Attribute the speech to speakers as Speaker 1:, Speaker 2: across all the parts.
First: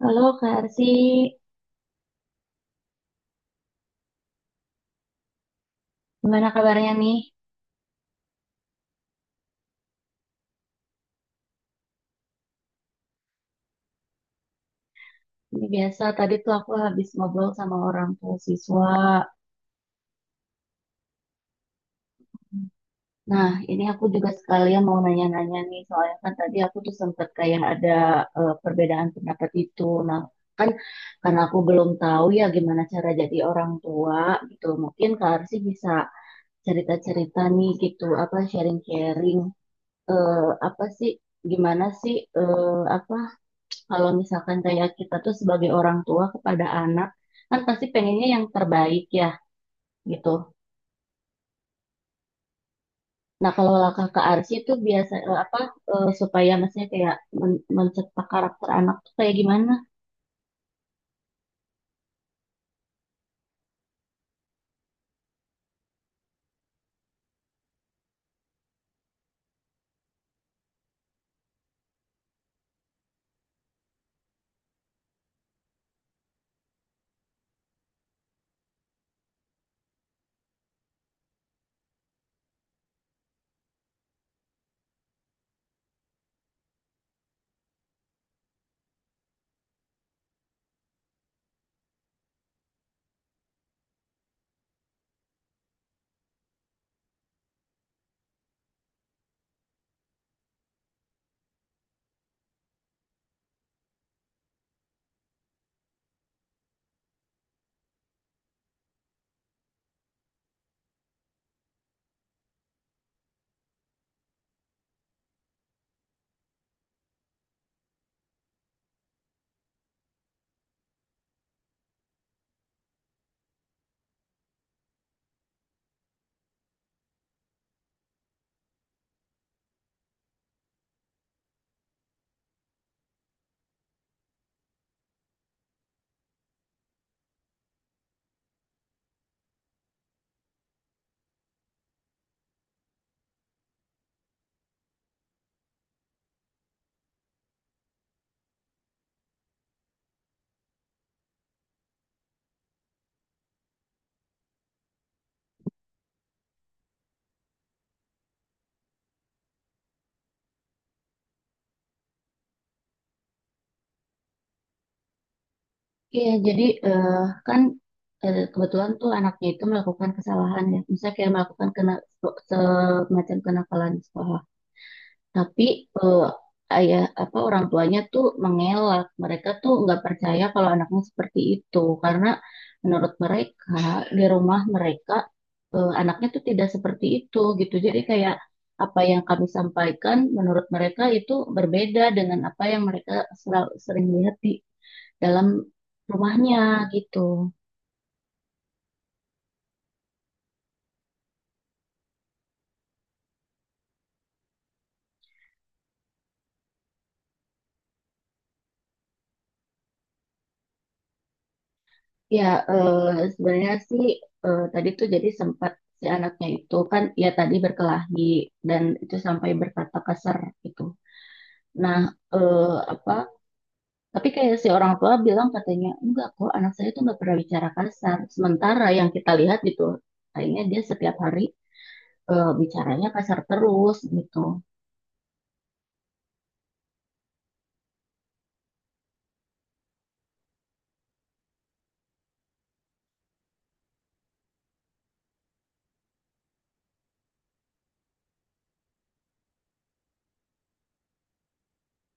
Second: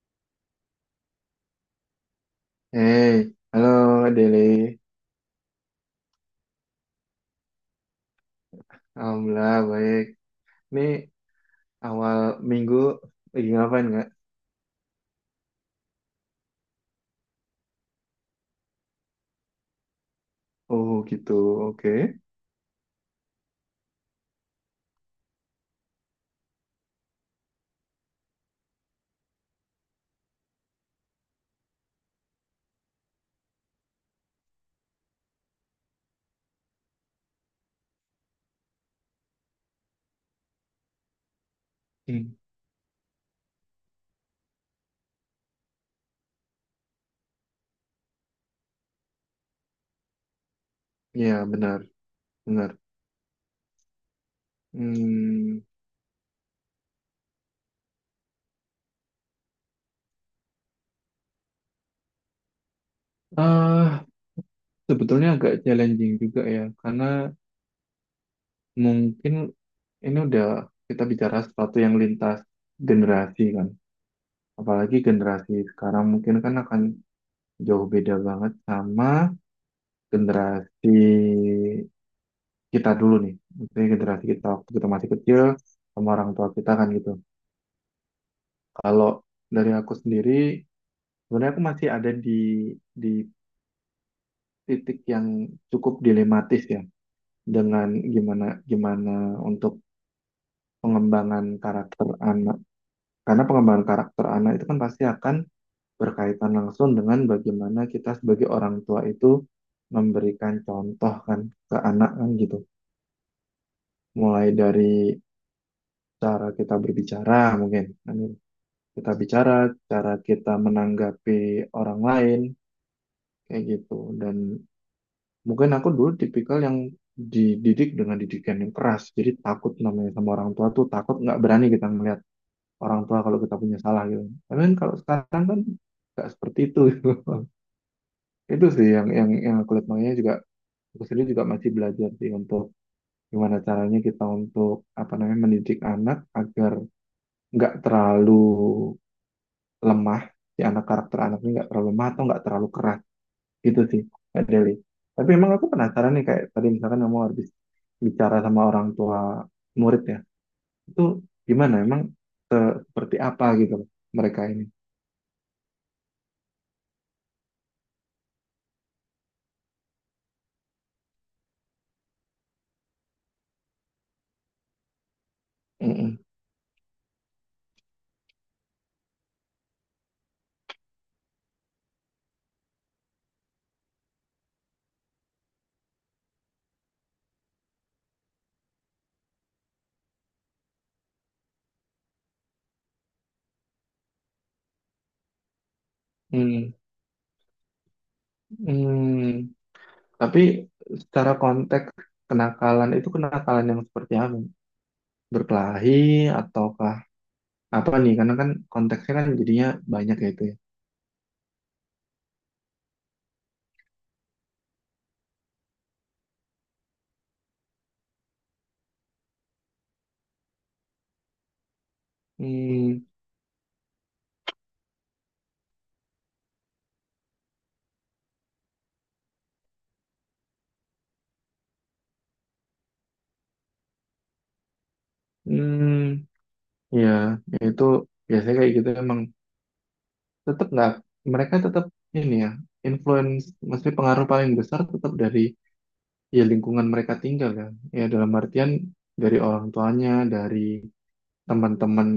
Speaker 1: Halo Kak Arsi,
Speaker 2: Hey, halo Deli.
Speaker 1: gimana kabarnya nih?
Speaker 2: Alhamdulillah baik. Ini awal minggu lagi ngapain nggak?
Speaker 1: Ini biasa, tadi tuh aku habis ngobrol sama orang tua siswa.
Speaker 2: Oh gitu, oke.
Speaker 1: Nah, ini aku juga sekalian mau nanya-nanya nih, soalnya kan tadi aku tuh sempet kayak ada perbedaan pendapat itu. Nah, kan karena aku belum tahu ya gimana cara jadi orang tua gitu. Mungkin Kak Arsi bisa cerita-cerita nih gitu, apa sharing-sharing, eh, apa sih, gimana sih,
Speaker 2: Hmm.
Speaker 1: apa kalau misalkan kayak kita tuh sebagai orang tua kepada anak kan pasti pengennya yang terbaik ya gitu.
Speaker 2: Ya benar, benar.
Speaker 1: Nah kalau langkah ke Arsy itu biasa apa
Speaker 2: Hmm,
Speaker 1: supaya maksudnya kayak mencetak karakter anak tuh kayak gimana?
Speaker 2: ah Sebetulnya agak challenging juga ya, karena mungkin ini udah kita bicara sesuatu yang lintas generasi kan. Apalagi generasi sekarang mungkin kan akan jauh beda banget sama generasi kita dulu nih, maksudnya generasi kita waktu kita masih kecil sama orang tua kita kan gitu. Kalau dari aku sendiri, sebenarnya aku masih ada di titik yang cukup dilematis ya, dengan gimana gimana untuk pengembangan karakter anak. Karena pengembangan karakter anak itu kan pasti akan berkaitan langsung dengan bagaimana kita sebagai orang tua itu memberikan contoh kan ke anak kan gitu. Mulai dari cara kita berbicara mungkin. Kan gitu. Kita bicara, cara kita menanggapi orang lain, kayak gitu. Dan mungkin aku dulu tipikal yang dididik dengan didikan yang keras. Jadi takut namanya sama orang tua tuh, takut nggak berani kita melihat orang tua kalau kita punya salah gitu. Tapi kan kalau sekarang kan nggak seperti itu, gitu. Itu sih yang aku lihat, makanya juga aku sendiri juga masih belajar sih untuk gimana caranya kita untuk apa namanya mendidik anak agar nggak terlalu lemah, si anak karakter anaknya nggak terlalu lemah atau nggak terlalu keras. Itu sih, Kak Deli. Tapi emang aku penasaran nih, kayak tadi misalkan kamu habis bicara sama orang tua murid ya, itu gimana? Emang seperti apa gitu loh mereka ini?
Speaker 1: Iya jadi kan kebetulan tuh anaknya itu melakukan kesalahan ya, misalnya kayak melakukan kena semacam kenakalan di sekolah. Tapi
Speaker 2: Mm-mm.
Speaker 1: eh, ayah apa orang tuanya tuh mengelak. Mereka tuh nggak percaya kalau anaknya seperti itu karena menurut mereka di rumah mereka anaknya tuh tidak seperti itu gitu. Jadi kayak apa yang kami sampaikan menurut mereka itu berbeda dengan apa yang mereka sering lihat di dalam
Speaker 2: Mm.
Speaker 1: rumahnya gitu.
Speaker 2: Mm. Tapi secara konteks, kenakalan itu kenakalan yang seperti apa? Berkelahi ataukah apa nih? Karena kan konteksnya kan jadinya banyak ya itu ya.
Speaker 1: Ya, sebenarnya sih tadi tuh jadi sempat si anaknya itu kan ya tadi berkelahi dan itu sampai berkata kasar gitu. Nah, eh,
Speaker 2: Hmm,
Speaker 1: apa? Tapi kayak si orang tua bilang katanya enggak kok anak saya tuh nggak pernah bicara kasar. Sementara yang kita lihat gitu, kayaknya dia setiap hari bicaranya kasar terus gitu.
Speaker 2: hmm, Ya itu biasanya kayak gitu emang, tetap nggak, mereka tetap ini ya, influence maksudnya pengaruh paling besar tetap dari ya lingkungan mereka tinggal kan ya, dalam artian dari orang tuanya, dari teman-teman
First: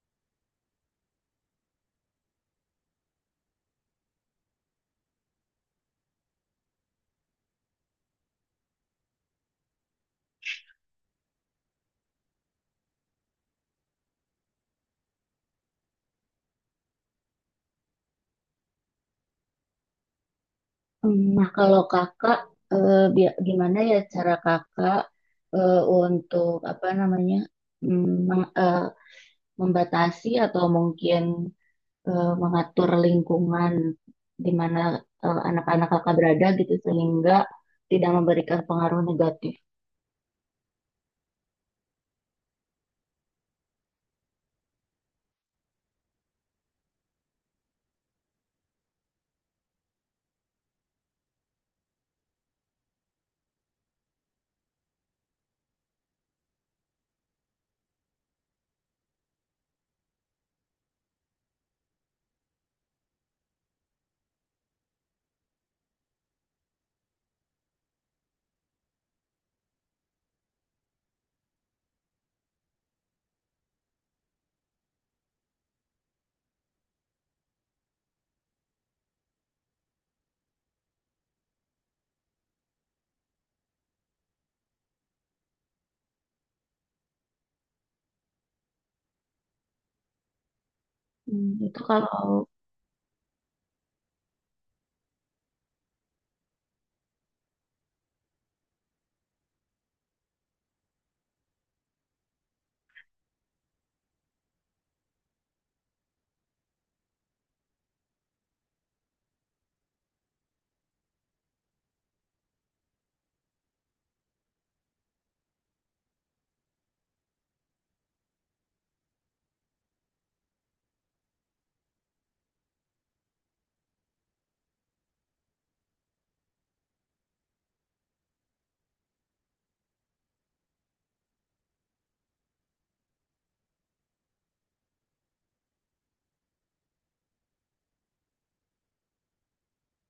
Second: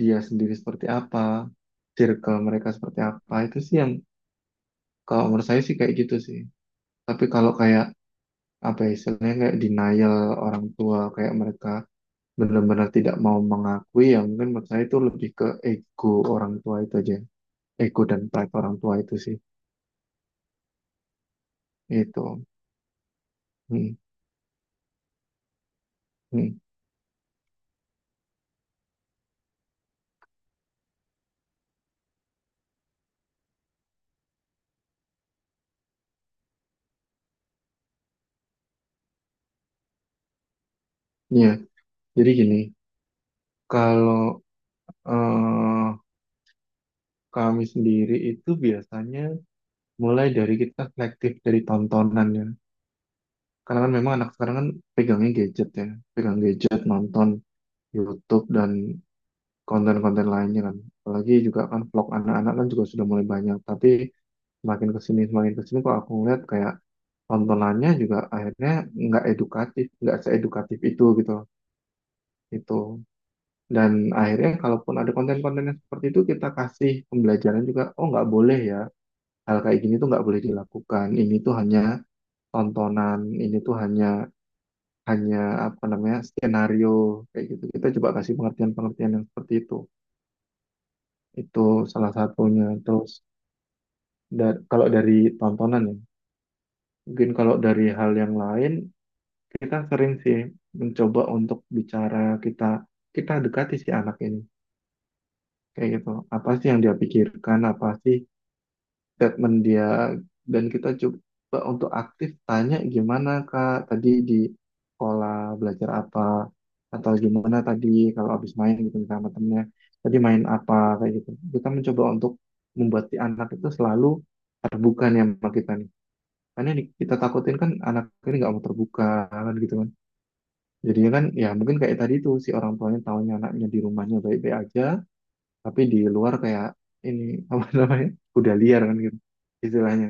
Speaker 2: dia sendiri seperti apa, circle mereka seperti apa, itu sih yang kalau menurut saya sih kayak gitu sih. Tapi kalau kayak apa ya, istilahnya kayak denial orang tua, kayak mereka benar-benar tidak mau mengakui, ya mungkin menurut saya itu lebih ke ego orang tua itu aja, ego dan pride orang tua itu sih.
Speaker 1: Hmm. Nah, kalau kakak
Speaker 2: Itu.
Speaker 1: gimana
Speaker 2: Hmm.
Speaker 1: ya cara kakak untuk
Speaker 2: Hmm.
Speaker 1: apa namanya? mm, meng- eh, membatasi atau mungkin mengatur lingkungan di mana anak-anak kakak berada gitu sehingga tidak memberikan pengaruh negatif.
Speaker 2: Ya, jadi gini, kalau eh, kami sendiri itu biasanya mulai dari kita selektif dari tontonan ya. Karena kan memang anak sekarang kan pegangnya gadget ya, pegang gadget, nonton YouTube dan konten-konten lainnya kan. Apalagi juga kan vlog anak-anak kan juga sudah mulai banyak. Tapi semakin kesini kok aku ngeliat kayak tontonannya juga akhirnya nggak edukatif, nggak seedukatif itu gitu. Itu. Dan akhirnya kalaupun ada konten-konten yang seperti itu kita kasih pembelajaran juga, oh nggak boleh ya, hal kayak gini tuh nggak boleh dilakukan. Ini tuh hanya tontonan, ini tuh hanya hanya apa namanya, skenario kayak gitu. Kita coba kasih pengertian-pengertian yang seperti itu.
Speaker 1: Hmm,
Speaker 2: Itu
Speaker 1: itu
Speaker 2: salah
Speaker 1: kalau
Speaker 2: satunya. Terus kalau dari tontonan ya, mungkin kalau dari hal yang lain, kita sering sih mencoba untuk bicara, kita kita dekati si anak ini kayak gitu. Apa sih yang dia pikirkan? Apa sih statement dia, dan kita coba untuk aktif tanya, gimana Kak tadi di sekolah belajar apa, atau gimana tadi kalau habis main gitu misalnya sama temennya, tadi main apa kayak gitu. Kita mencoba untuk membuat si anak itu selalu terbuka nih sama kita nih, karena yang kita takutin kan anak ini nggak mau terbuka kan gitu kan, jadinya kan ya mungkin kayak tadi tuh si orang tuanya tahunya anaknya di rumahnya baik-baik aja, tapi di luar kayak ini apa namanya udah liar kan gitu istilahnya.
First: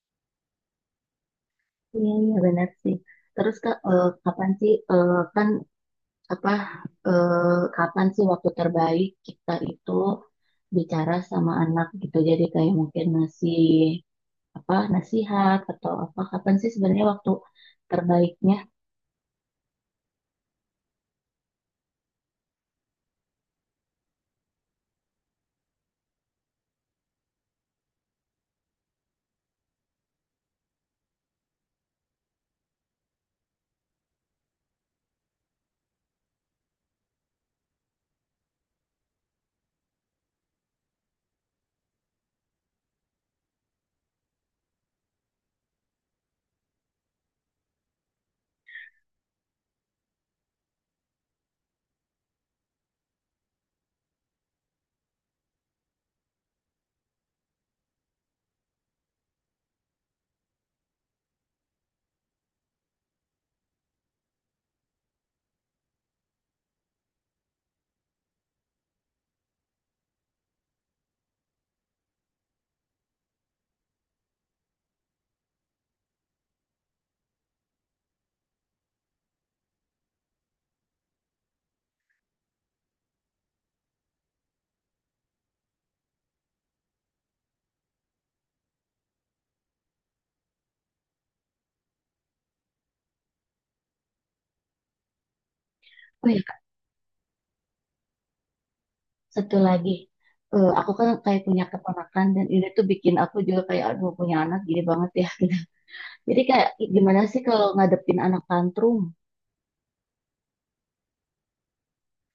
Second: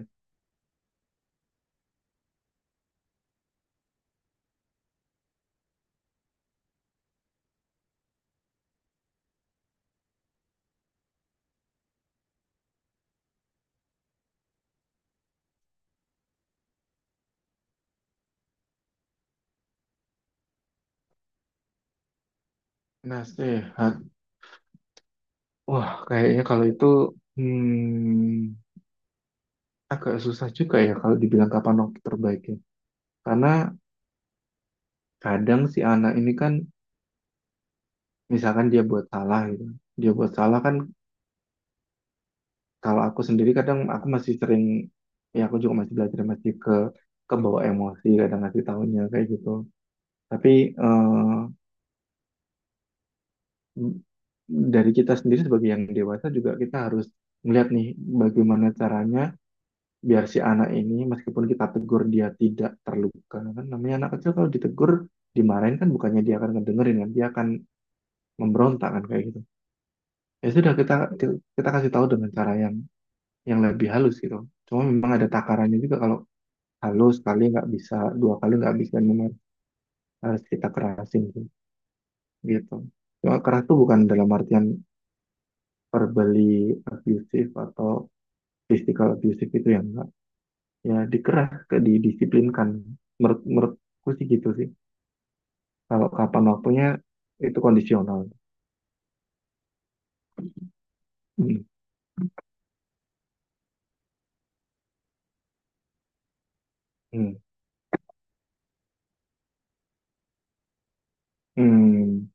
Speaker 1: iya, iya benar sih. Terus kak kapan sih kan apa eh, kapan sih waktu terbaik kita itu bicara sama anak gitu. Jadi kayak mungkin masih apa nasihat atau apa kapan sih sebenarnya waktu terbaiknya?
Speaker 2: Nasihat. Wah, kayaknya kalau itu hmm, agak susah juga ya kalau dibilang kapan waktu terbaiknya. Karena kadang si anak ini kan, misalkan dia buat salah gitu. Dia buat salah kan, kalau aku sendiri kadang aku masih sering, ya aku juga masih belajar, masih kebawa emosi kadang ngasih tahunya kayak gitu. Tapi eh, dari kita sendiri sebagai yang dewasa juga, kita harus melihat nih bagaimana caranya biar si anak ini meskipun kita tegur dia tidak terluka, kan namanya anak kecil kalau ditegur dimarahin kan bukannya dia akan ngedengerin, kan dia akan memberontak kan kayak gitu. Ya sudah kita kita kasih tahu dengan cara yang lebih halus gitu, cuma memang ada takarannya juga, kalau halus sekali nggak bisa, dua kali nggak bisa, memang harus kita kerasin sih, gitu. Cuma keras tuh bukan dalam artian verbally abusive atau physical abusive, itu yang enggak. Ya dikeras ke didisiplinkan, menurutku sih gitu sih. Kalau
Speaker 1: Oh ya,
Speaker 2: kapan waktunya, itu kondisional.
Speaker 1: satu lagi, aku kan kayak punya
Speaker 2: Hmm.
Speaker 1: keponakan dan ini tuh bikin aku juga kayak aduh punya anak gini banget ya. gitu. Jadi kayak gimana
Speaker 2: Hmm.
Speaker 1: sih kalau ngadepin anak tantrum?
Speaker 2: Hmm.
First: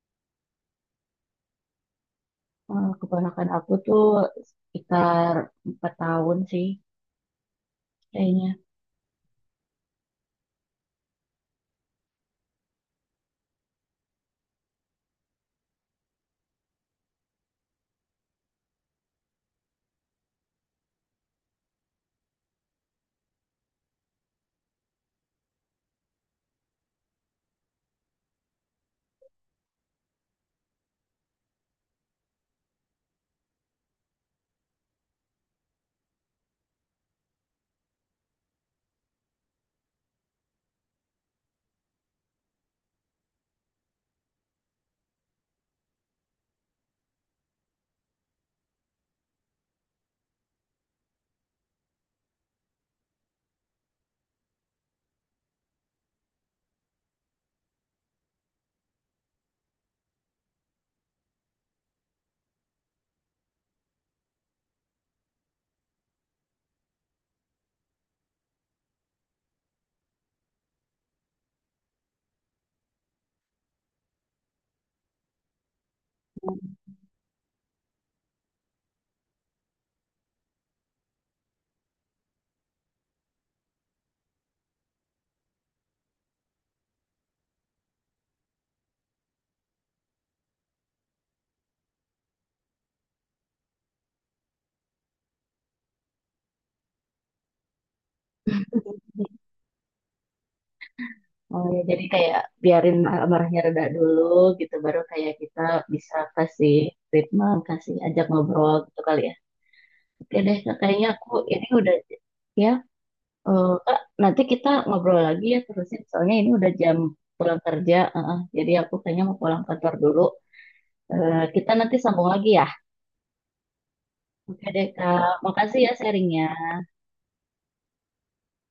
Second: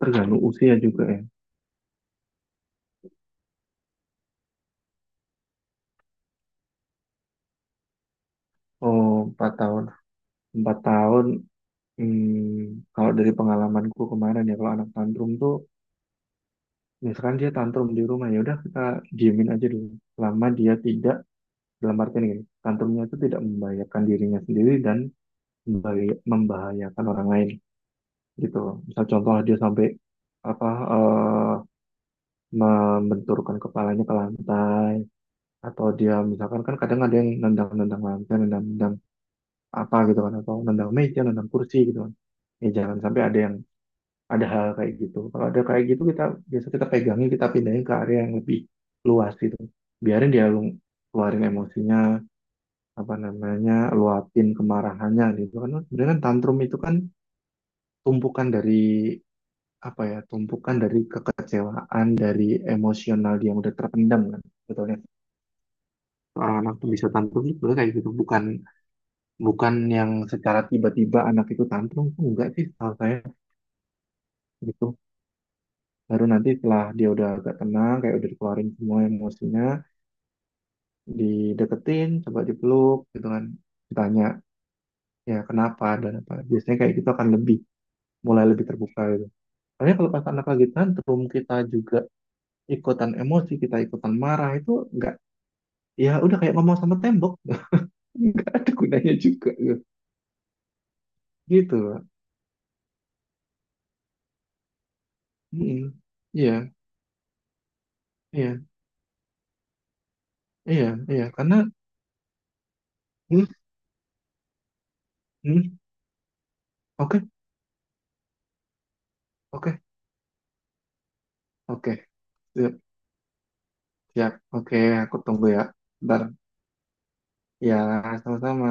Speaker 2: Tergantung usia juga ya.
Speaker 1: Eh, keponakan aku tuh sekitar 4 tahun sih kayaknya.
Speaker 2: Oh, 4 tahun. Empat tahun. Hmm. Kalau dari pengalamanku kemarin ya, kalau anak tantrum tuh, misalkan dia tantrum di rumah, ya udah kita diemin aja dulu. Selama dia tidak, dalam artian gini, tantrumnya itu tidak membahayakan dirinya sendiri dan membahayakan orang lain gitu. Misal contoh dia sampai apa eh membenturkan kepalanya ke lantai, atau dia misalkan kan kadang ada yang nendang-nendang lantai, nendang-nendang apa gitu kan, atau nendang meja, nendang kursi gitu kan. Ya jangan sampai ada yang ada hal kayak gitu. Kalau ada kayak gitu, kita biasa kita pegangin, kita pindahin ke area yang lebih luas gitu. Biarin dia keluarin emosinya, apa namanya, luapin kemarahannya gitu kan. Sebenarnya kan tantrum itu kan tumpukan dari apa ya, tumpukan dari kekecewaan, dari emosional dia yang udah terpendam kan. Betulnya orang anak tuh bisa tantrum itu kayak gitu, bukan bukan yang secara tiba-tiba anak itu tantrum tuh enggak sih kalau saya gitu. Baru nanti setelah dia udah agak tenang, kayak udah dikeluarin semua emosinya, dideketin coba dipeluk gitu kan, ditanya ya kenapa dan apa, biasanya kayak gitu akan lebih mulai lebih terbuka gitu. Tapi kalau pas anak lagi tantrum kita juga ikutan emosi, kita ikutan marah, itu enggak. Ya udah kayak ngomong sama tembok enggak ada gunanya juga gitu.
Speaker 1: Oh
Speaker 2: Gitu
Speaker 1: ya,
Speaker 2: Pak.
Speaker 1: jadi kayak biarin marahnya reda dulu gitu, baru kayak kita
Speaker 2: Mm-mm.
Speaker 1: bisa
Speaker 2: Iya,
Speaker 1: kasih treatment, kasih ajak
Speaker 2: iya,
Speaker 1: ngobrol gitu kali ya. Oke deh,
Speaker 2: iya,
Speaker 1: kayaknya
Speaker 2: iya
Speaker 1: aku
Speaker 2: karena
Speaker 1: ini udah ya.
Speaker 2: hmm,
Speaker 1: Eh, Kak, nanti kita ngobrol lagi ya
Speaker 2: hmm,
Speaker 1: terusin. Soalnya ini udah jam
Speaker 2: oke.
Speaker 1: pulang kerja. Eh. Jadi aku kayaknya mau pulang
Speaker 2: Oke,
Speaker 1: kantor dulu. Eh, kita
Speaker 2: oke,
Speaker 1: nanti sambung lagi ya.
Speaker 2: siap, siap.
Speaker 1: Oke
Speaker 2: Oke,
Speaker 1: deh,
Speaker 2: aku
Speaker 1: Kak.
Speaker 2: tunggu ya.
Speaker 1: Makasih ya
Speaker 2: Ntar.
Speaker 1: sharingnya.
Speaker 2: Ya, sama-sama.